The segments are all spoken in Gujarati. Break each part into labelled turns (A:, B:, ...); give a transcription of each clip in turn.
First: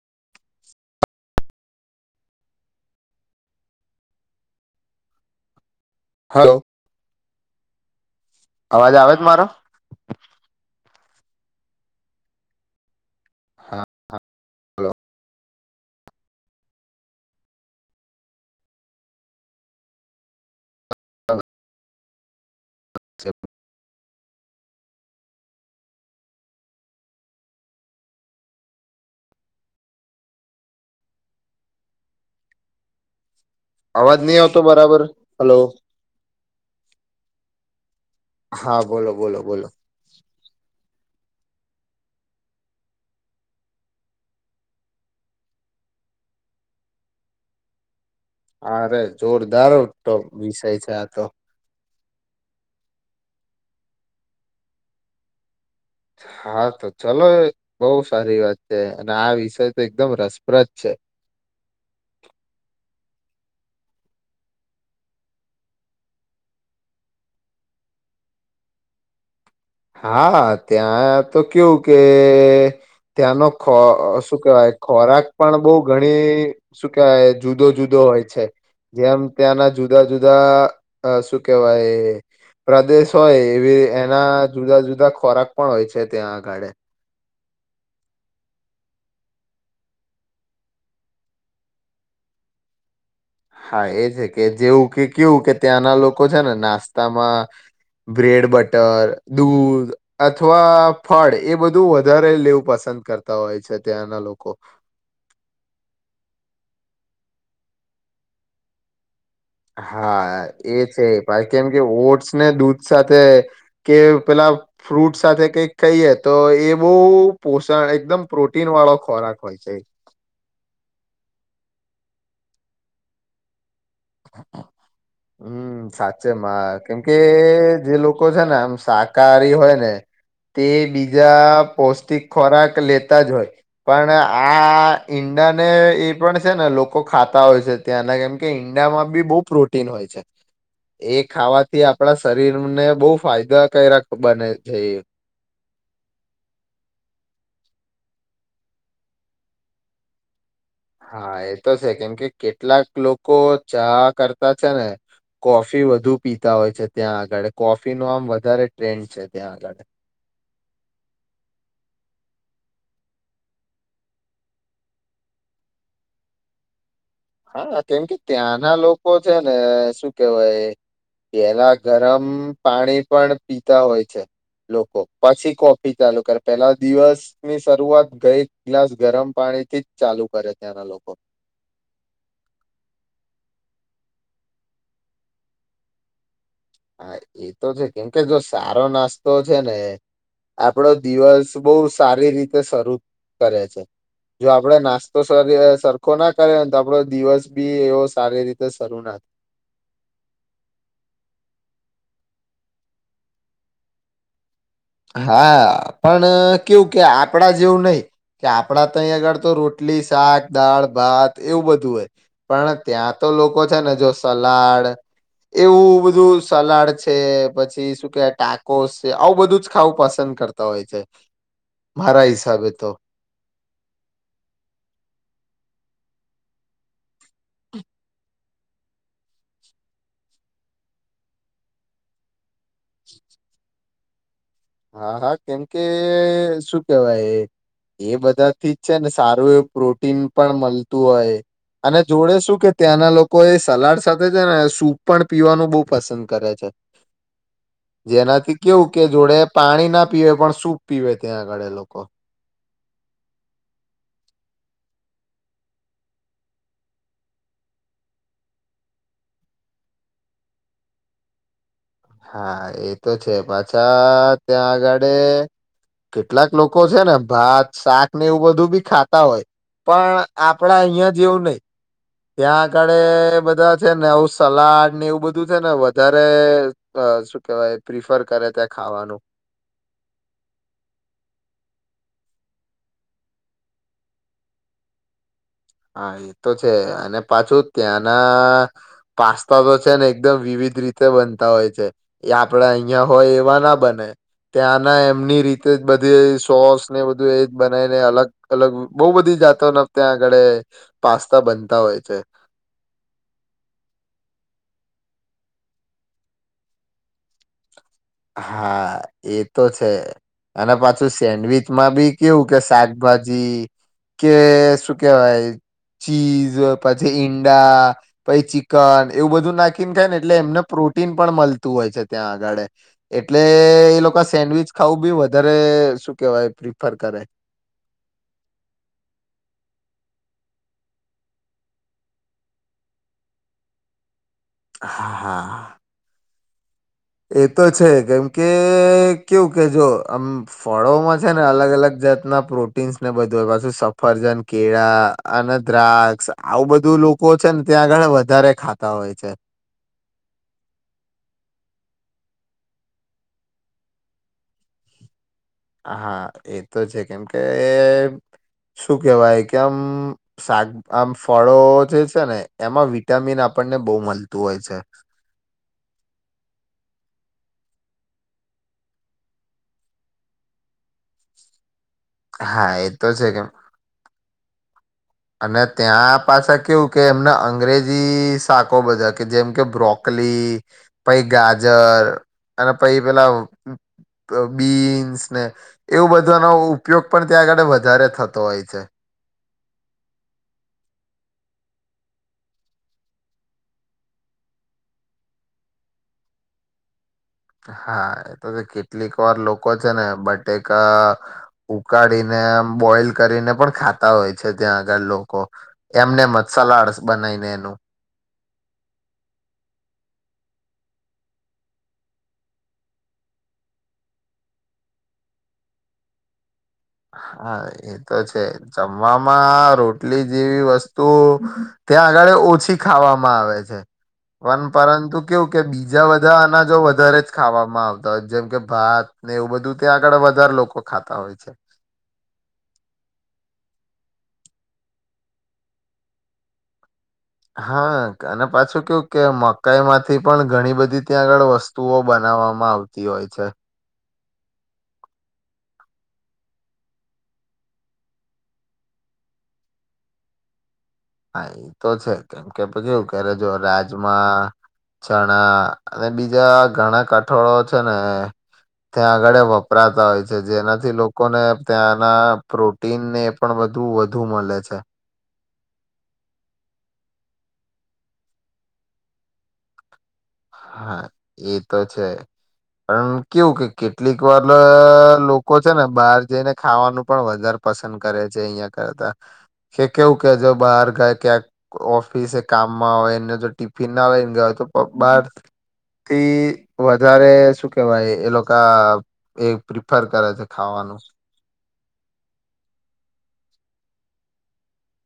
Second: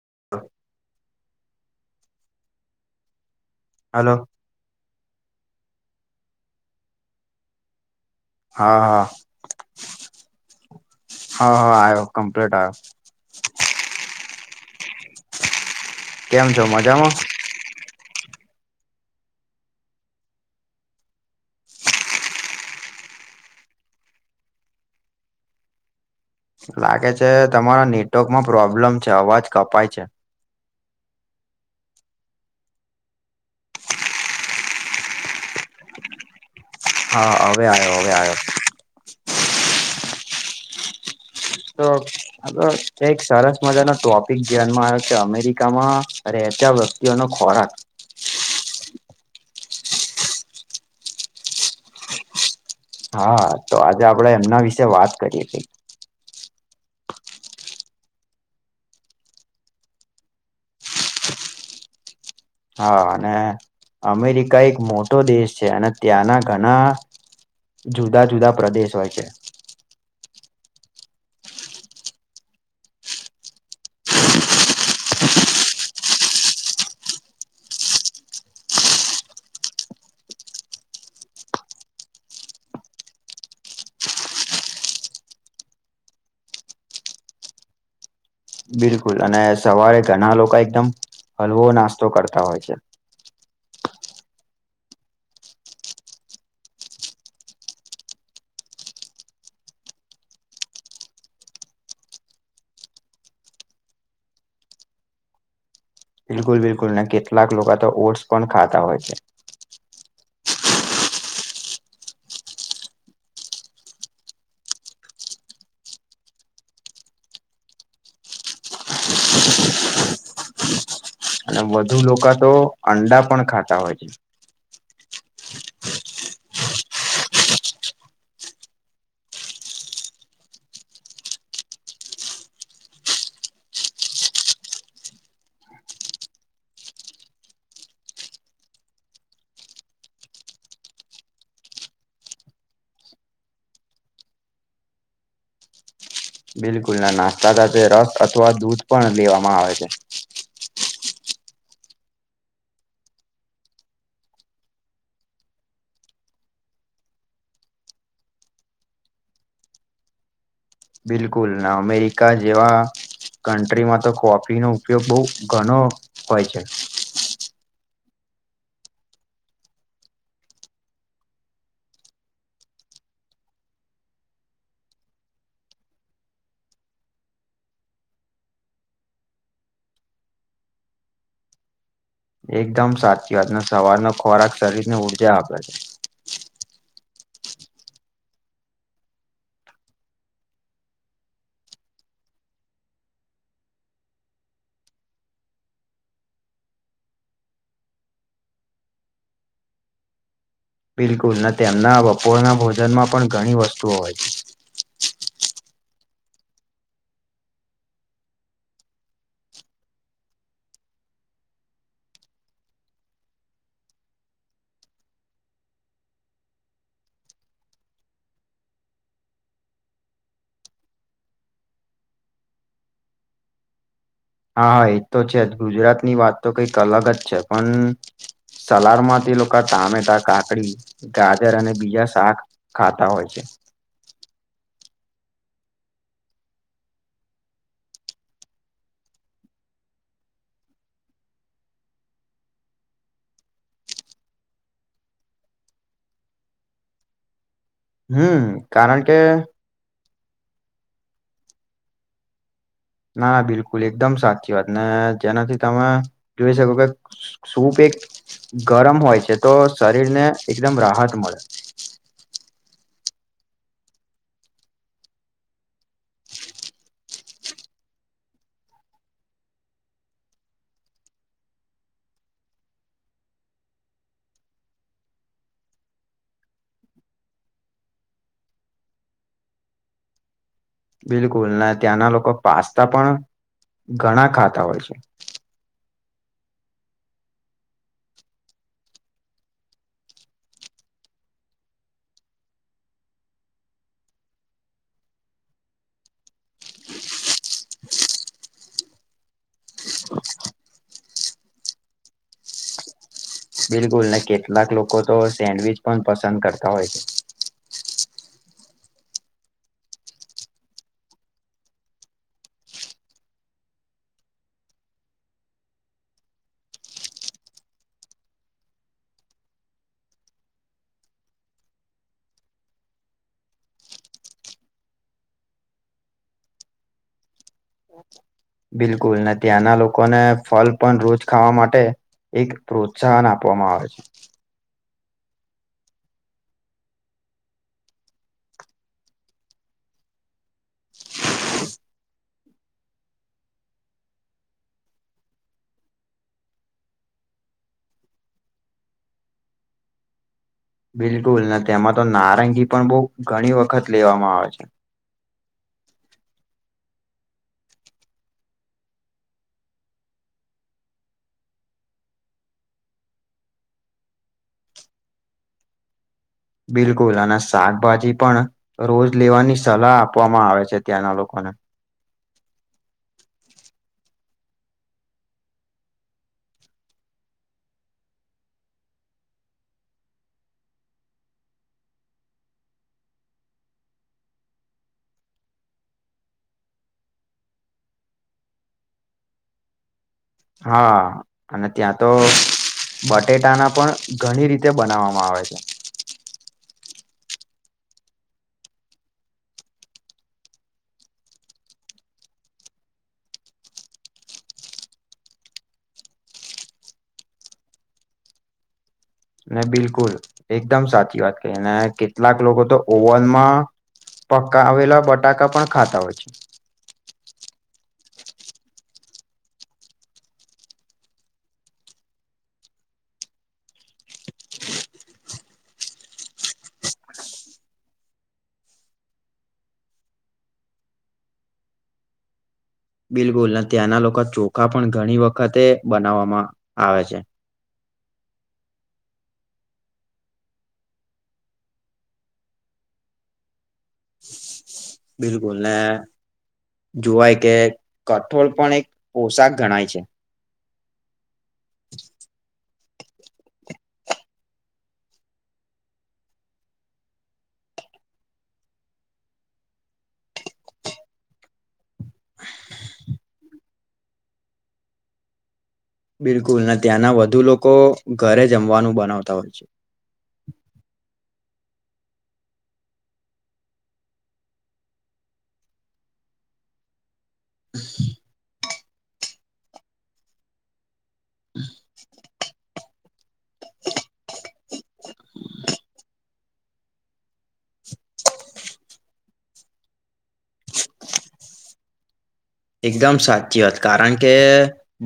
A: [inaudible] હલો.
B: હલો. અવાજ
A: હા, હા,
B: આવે જ મારો
A: હા, હા, આયો, કમ્પ્લીટ આયો.
B: હા હલો
A: કેમ છો મજામાં?
B: [inaudible]
A: લાગે છે તમારા નેટર્કમાં પ્રોબ્લેમ છે અવાજ કપાય છે. [inaudible]
B: અવાજ નઈ આવતો બરાબર, હલો.
A: હા હવે આયો
B: હા, બોલો, બોલો, બોલો.
A: તો આ તો એક સરસ મજાનો ટોપિક ધ્યાનમાં આયો છે. અમેરિકામાં રે તા વસ્તીઓનો ખોરાક
B: અરે! જોરદાર ટો વિષય છે આતો.
A: હા, તો આજે આપડે એમના વિશે વાત કરીએ કંઇ
B: હા તો ચલો, બઉ સારી વાત છે. અને આ વિષય તો એકદમ રસપ્રદ છે.
A: [inaudible] હા અને અમેરિકા એક મોટો દેશ છે અને ત્યાંના ઘના જુદા જુદા પ્રદેશ હોય છે.
B: હા ત્યાં તો કેવું કે, ત્યાંનો ખો ઓ શું કેવાય ખોરાક પણ બઉ ઘણી શું કેવાય જુદો જુદો હોય છે. જેમ ત્યાંના જુદા જુદા અ શું કેવાય પ્રદેશ હોય, એવી એના જુદા જુદા ખોરાક પણ હોય છે ત્યાં આગાળે
A: બિલકુલ, અને સવારે ઘણા લોકો એકદમ હલવો નાસ્તો કરતા હોય છે.
B: હા એ છે. કે જેવું કે કેવું કે ત્યાંના લોકો છે ને નાસ્તામાં બ્રેડ, બટર, દૂધ અથવા ફળ એ બધું વધારે લેવું પસંદ કરતા હોય છે, ત્યાંના લોકો.
A: બિલકુલ, બિલકુલ, ને કેટલાક લોકો તો ઓટ્સ પણ ખાતા હોય છે.
B: હા એ છે. કેમ કે ઓટ્સ ને દૂધ સાથે કે પેલા ફ્રૂટ સાથે કઈક કહીએ, તો એ બહું પોષણ એકદમ પ્રોટીન વાળો ખોરાક હોય છે.
A: અને વધુ લોકો તો અંડા પણ ખાતા હોય છે. [inaudible]
B: હમ્મ સાચેમાં કેમકે એ જે લોકો છે ને આમ શાકાહારી હોય ને તે બીજા પૌષ્ટિક ખોરાક લેતા જ હોય. પણ આ ઇન ઈંડા ને એ પણ છે ને લોકો ખાતા હોય છે, ત્યાંના કેમ કે ઇન ઈંડામાંબી બહુ પ્રોટીન હોય છે. એ ખાવાથી આપણા શરીરને બહુ ફાયદાકારક બને છે એ.
A: [inaudible] બિલકુલ ના નાસ્તા સાથે રસ અથવા દૂધ પણ લેવામાં આવે છે.
B: હા, એ તો છે. કેમ કે કેટલાક લોકો ચા કરતા છે ને કોફી વધુ પીતા હોય છે ત્યાં આગળ. કોફી નો આમ વધારે ટ્રેન્ડ છે ત્યાં આગળ.
A: બિલકુલ ના અમેરિકા જેવા કન્ટ્રીમાં તો કોફી નો ઉપયોગ બહુ ઘણો હોય છે.
B: હા કેમ કે ત્યાંના લોકો છે ને, શું કેવાય પેલા ગરમ પાણી પણ પીતા હોય છે. લોકો પછી કોફી ચાલુ કરે. પેલા દિવસની શરૂઆત એક ગ્લાસ ગરમ પાણી થી જ ચાલુ કરે ત્યાંના લોકો.
A: [inaudible] એકદમ સાચી વાત. ને સવારનો ખોરાક શરીરની ઊર્જા આપે છે.
B: હા એતો છે. કેમ કે જો સારો નાસ્તો છે ને આપણો દિવસ બહુ સારી રીતે શરૂ કરે છે. જો આપડે નાસ્તો સર સરખો ના કરેને, તો આપડો દિવસ બી એવો સારી રીતે શરૂ ના
A: [inaudible] બિલકુલ, ના તેમના બપોરના ભોજનમાં પણ ઘણી વસ્તુઓ હોય છે.
B: હા, પણ કેવું કે આપણા જેવું નહી કે આપણા તહીં આગળ તો રોટલી શાક દાળ ભાત એવું બધું હોય. પણ ત્યાં તો લોકો છે ને જો સલાડ એવું બધું સલાડ છે. પછી શું કેવાય ટાકોસ છે. આવું બધુંજ ખાવું પસંદ કરતા હોય છે મારા હિસાબે તો
A: હા હા એ તો છે જ ગુજરાતની વાતો કંઈક અલગ જ છે પણ સલાડમાં તે લોકો ટામેટા કાકડી ગાજર અને બીજા શાક ખાતા હોય છે [inaudible]
B: હા હા કેમ કે શું કેવાય એ બધા થી જ છે ને સારું એવું પ્રોટીન પણ મળતું હોય અને જોડે શું કે ત્યાંના લોકો એ સલાડ સાથે છે ને સૂપ પણ પીવાનું બહુ પસંદ કરે છે
A: [inaudible] હમ
B: જેનાથી કેવું
A: કારણ
B: કે જોડે પાણીના પીવે પણ સૂપ પીવે ત્યાં આગળે લોકો
A: ના ના બિલકુલ એકદમ સાચી વાત ને જેનાથી તમે જોઈ શકો કે શું કે સુપં ગરમ હોય છે તો શરીરને એકદમ રાહત મળે
B: હા એ તો છે પાછા ત્યાં આગળે કેટલાક લોકો છે ને ભાત શાક ને એવું બધું બી ખાતા હોય પણ આપડા અહિયાં જેવું નહી ત્યાં આગળે બધા છે ને આવું સલાડ ને એવું બધું છે ને વધારે અ શું કેહેવાય પ્રિફર કરે ત્યાં ખાવાનું
A: બિલકુલ ત્યાંના લોકો પાસ્તા પણ ઘણા ખાતા હોય છે
B: હા એ તો છે અને પાછું ત્યાંના પાસ્તા તો છે ને એકદમ વિવિધ રીતે બનતા હોય છે એ આપડા અહિયાં હોય એવા ના બને ત્યાંના એમની રીતે બધી સોસ ને બધું એજ બનાવીને અલગ અલગ બહુ બધી જાતોને ત્યાં આગળ પાસ્તા બનતા હોય છે
A: બિલકુલ ને કેટલાક લોકો તો સેન્ડવીચ પણ પસંદ કરતા હોય છે
B: હા એ તો છે અને પાછું સેન્ડવીચમાં બી કેવું કે શાકભાજી કે શું કેવાય ચીઝ પછી ઈંડા પછી ચિકન એવું બધું નાખીને ખાય ને એટલે એમને રૂટીન પણ મળતું હોય છે ત્યાં આગળ એટલે એ લોકો સેન્ડવીચ ખાવું બી વધારે શું કેહેવાય પ્રિફર કરે
A: બિલકુલ અને ત્યાંના લોકોને ફલ પણ રોજ ખાવા માટે એક પ્રોત્સાહન આપવામાં આવે છે
B: હા હા એ તો છે કેમ કે કેવું કે જો આમ ફળોમાં છે ને અલગ અલગ જાત ના પ્રોટીન્સ ને બધું પાછું સફરજન કેળા અને દ્રાક્ષ આવું બધું લોકો છે ને ત્યાં આગળ વધારે ખાતા હોય છે
A: [inaudible] બિલકુલ તેમાં તો નારંગી પણ બહુ ઘણી વખત લેવામાં આવે છે
B: હા એ તો છે કેમ કે એ શું કેહેવાય કે આમ શાક આમ ફળો જે છે ને એમાં વિટામિન આપ આપણને બહુ મળતું હોય છે
A: [inaudible] બિલકુલ અને શાકભાજી પણ રોજ લેવાની સલાહ આપવામાં આવે છે ત્યાંના લોકોને [inaudible]
B: હા એ તો છે કેમ અને ત્યાં પાછા કેવું કે એમને અંગ્રેજી શાકો બધા કે જેમ કે બ્રોક પ ગાજર અને પછ પેલા બીન્સ ને એવું બધાનો ઉપયોગ પણ ત્યાં આગળે વધારે થતો હોય છે
A: હા અને ત્યાં તો બટેટાના પણ ઘણી રીતે બનાવવામાં આવે છે
B: હા એ તો કેટલીક વાર લોકો છે ને બટેક ઉકાળીને બોઈલ કરીને પણ ખાતા હોય છે ત્યાં આગળ લોકો એમને મસાલા બનાવીને નું
A: ને બિલકુલ એકદમ સાચી વાત ક અને કેટલાક લોકો તો ઓવનમાં પકાવેલા બટાકા પણ ખાતા હોય છે
B: હા એતો છે જમવામાં રોટલી જેવી વસ્તુ ત્યાં આગળ ઓછી ખાવામાં આવે છે પણ પરંતુ કેવું કે બીજા બધા અનાજો વધારે જ ખાવામાં આવતા હોય જેમ કે ભાત ને એવું બધું ત્યાં આગળ વધારે લોકો ખાતા હોય છે
A: બિલકુલ અને ત્યાંના લોકો ચોખા પણ ઘણી વખતે બનાવામાં આવે છે
B: હા અને પાછું કેવું કે મકાઈ માંથી પણ ઘણી બધી ત્યાં આગળ વસ્તુઓ બના આવતી હોય છે
A: બિલકુલ ને જોવાય કે કઠોળ પણ એક પોશાક ગણાય છે
B: હા એ તો છે કેમ કે કેવું કે જો રાજમાં ચણા અને બીજા ઘણા કઠોળો છે ને ત્યાં આગળ વપરાતા હોય છે જેનાથી લોકોને ત્યાંના પ્રોટીન ને એ પણ બું વધુ મળે છે
A: બિલકુલ અને ત્યાંના વધુ લોકો ઘરે જમવાનું બનાવતા હોય છે
B: હા એ તો છે પણ કેવું કે કેટલીક વાર લોકો છે ને બહાર જઈને ખાવાનું પણ વધારે પસંદ કરે છે અહિયાં કરતા કે કેવું કે જો બહાર ગાય ક્યાંક ઓફિસ કામમાં હોય એને તો ફિના લઈને ગયો તો બહાર [inaudible]
A: હ [inaudible]
B: થી વધારે શું કેહેવાય એ લોકો એ પ્રિફર કરે છે ખાવાનું
A: [inaudible] એકદમ સાચી વાત કારણ કે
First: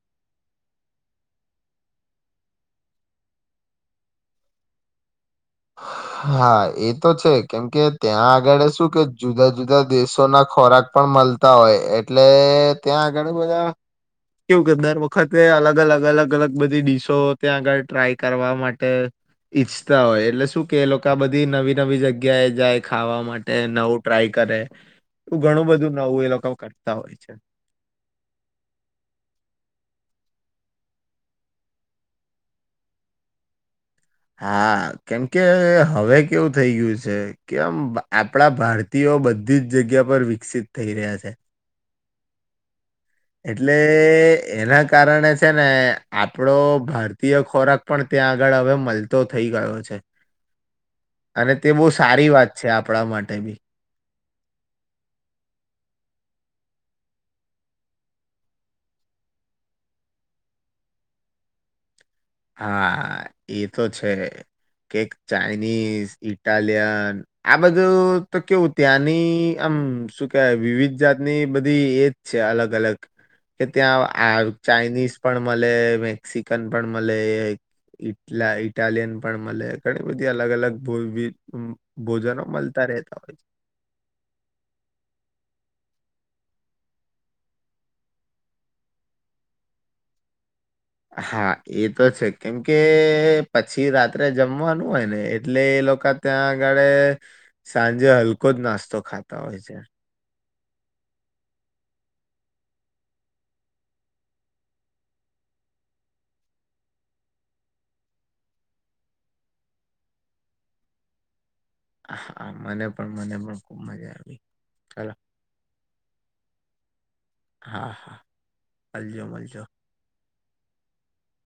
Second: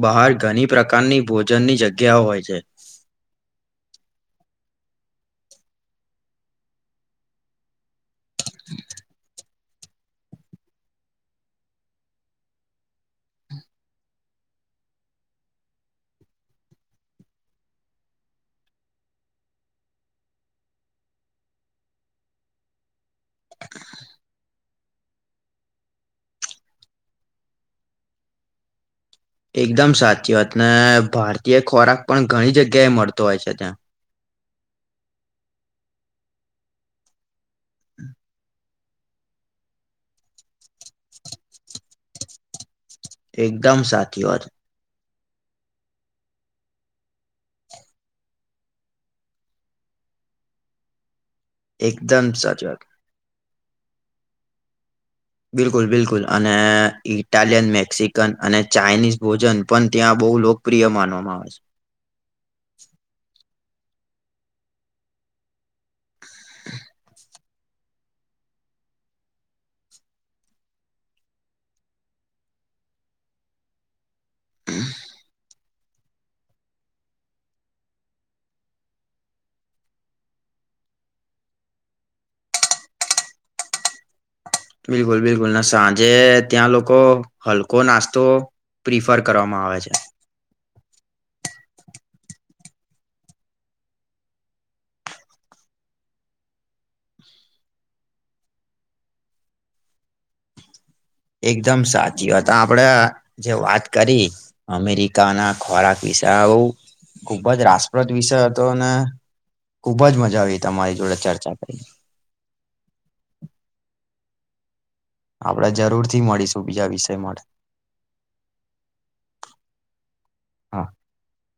A: બહાર ઘણી પ્રકારની ભોજનની જગ્યાઓ હોય છે જ [inaudible]
B: હા એ તો છે કેમ કે ત્યાં આગળ શું કે જુદા જુદા દેશો ના ખોરાક પણ મલતા હોય એટલે ત્યાં આગળ બધા કેવું કે દર વખતે અલગ અલગ અલગ અલગ બધી ડીશો ત્યાં આગળ ટ્રાય કરવા માટે ઇચ્છતા હોય એ એટલે શું કે એ લોકો આ બધી નવી નવી જગ્યા એ જાય ખાવા માટે નવું ટ્રાય કરે એવું ઘણું બધું નવું એ લોકો કરતા હોય છે
A: [inaudible] એકદમ સાચી વાત ને ભારતીય ખોરાક પણ ઘણી જગ્યાએ મળતો હોય છે ત્યાં
B: હા કેમકે હવે કેવું થઈ ગયું છે કે આમ આપડા ભારતીયો બધા બધી જ જગ્યા પર વિકસિત થઈ રહ્યા છે એટલે
A: એકદમ સાચી વાત
B: એના કારણે છે ને આપડો ભારતીય ખોરાક પણ ત્યાં આગળ હવે મલતો થઈ ગયો છે
A: [inaudible]
B: અને તે બહુ સારી
A: એકદમ
B: વાત છે
A: સાચી
B: આપણા માટે બી
A: બિલકુલ બિલકુલ અને ઇટાલિયન મેક્સિકન અને ચાઇનીઝ ભોજન પણ ત્યાં બહુ લોકપ્રિય માનવામાં આવે
B: હા એ તો છે કે ચાઈનીઝ ઇટાલયન આ બધું તો કેવું ત્યાંની આમ શું કે વિવિધ જાતની બધી એજ છે અલ અલગ કે ત્યાં આ ચાઈનીઝ પણ મળે મેક્સિકન પણ મલે ઈટલા ઇટાલિયન પણ મળે ઘણી બધી અલગ અલગ મોહિત‌ ભોજનો મળતા તા હોય છે [inaudible]
A: બિલકુલ બિલકુલ ના સાંજે ત્યાં લોકો હલકો નાસ્તો પ્રિફર કરવામાં આવે છે
B: હા એ તો છે કેમકે પછી રાત્રે જમવાનું હોય ને એટલે લોકો ત્યાં આગળૈ સાંજે હલ્કો જ નાસ્તો ખાતા હોય છે
A: એકદમ સાચી હતા આપણેે જે વાત કરી અમેરિકાના ખોરાક વિ વિ આવું ખુબ જ રાસપ્રદ વિષય હતો અને ખુબજ મજા આવી તમારી જોડે ચર્ચા કરી
B: હા મને પણ મને પણ ખુબ મજા આવી ચલો
A: આપણેે જરૂરથી મળીશું બીજા વિષય માટે
B: અલજો અલજો
A: હા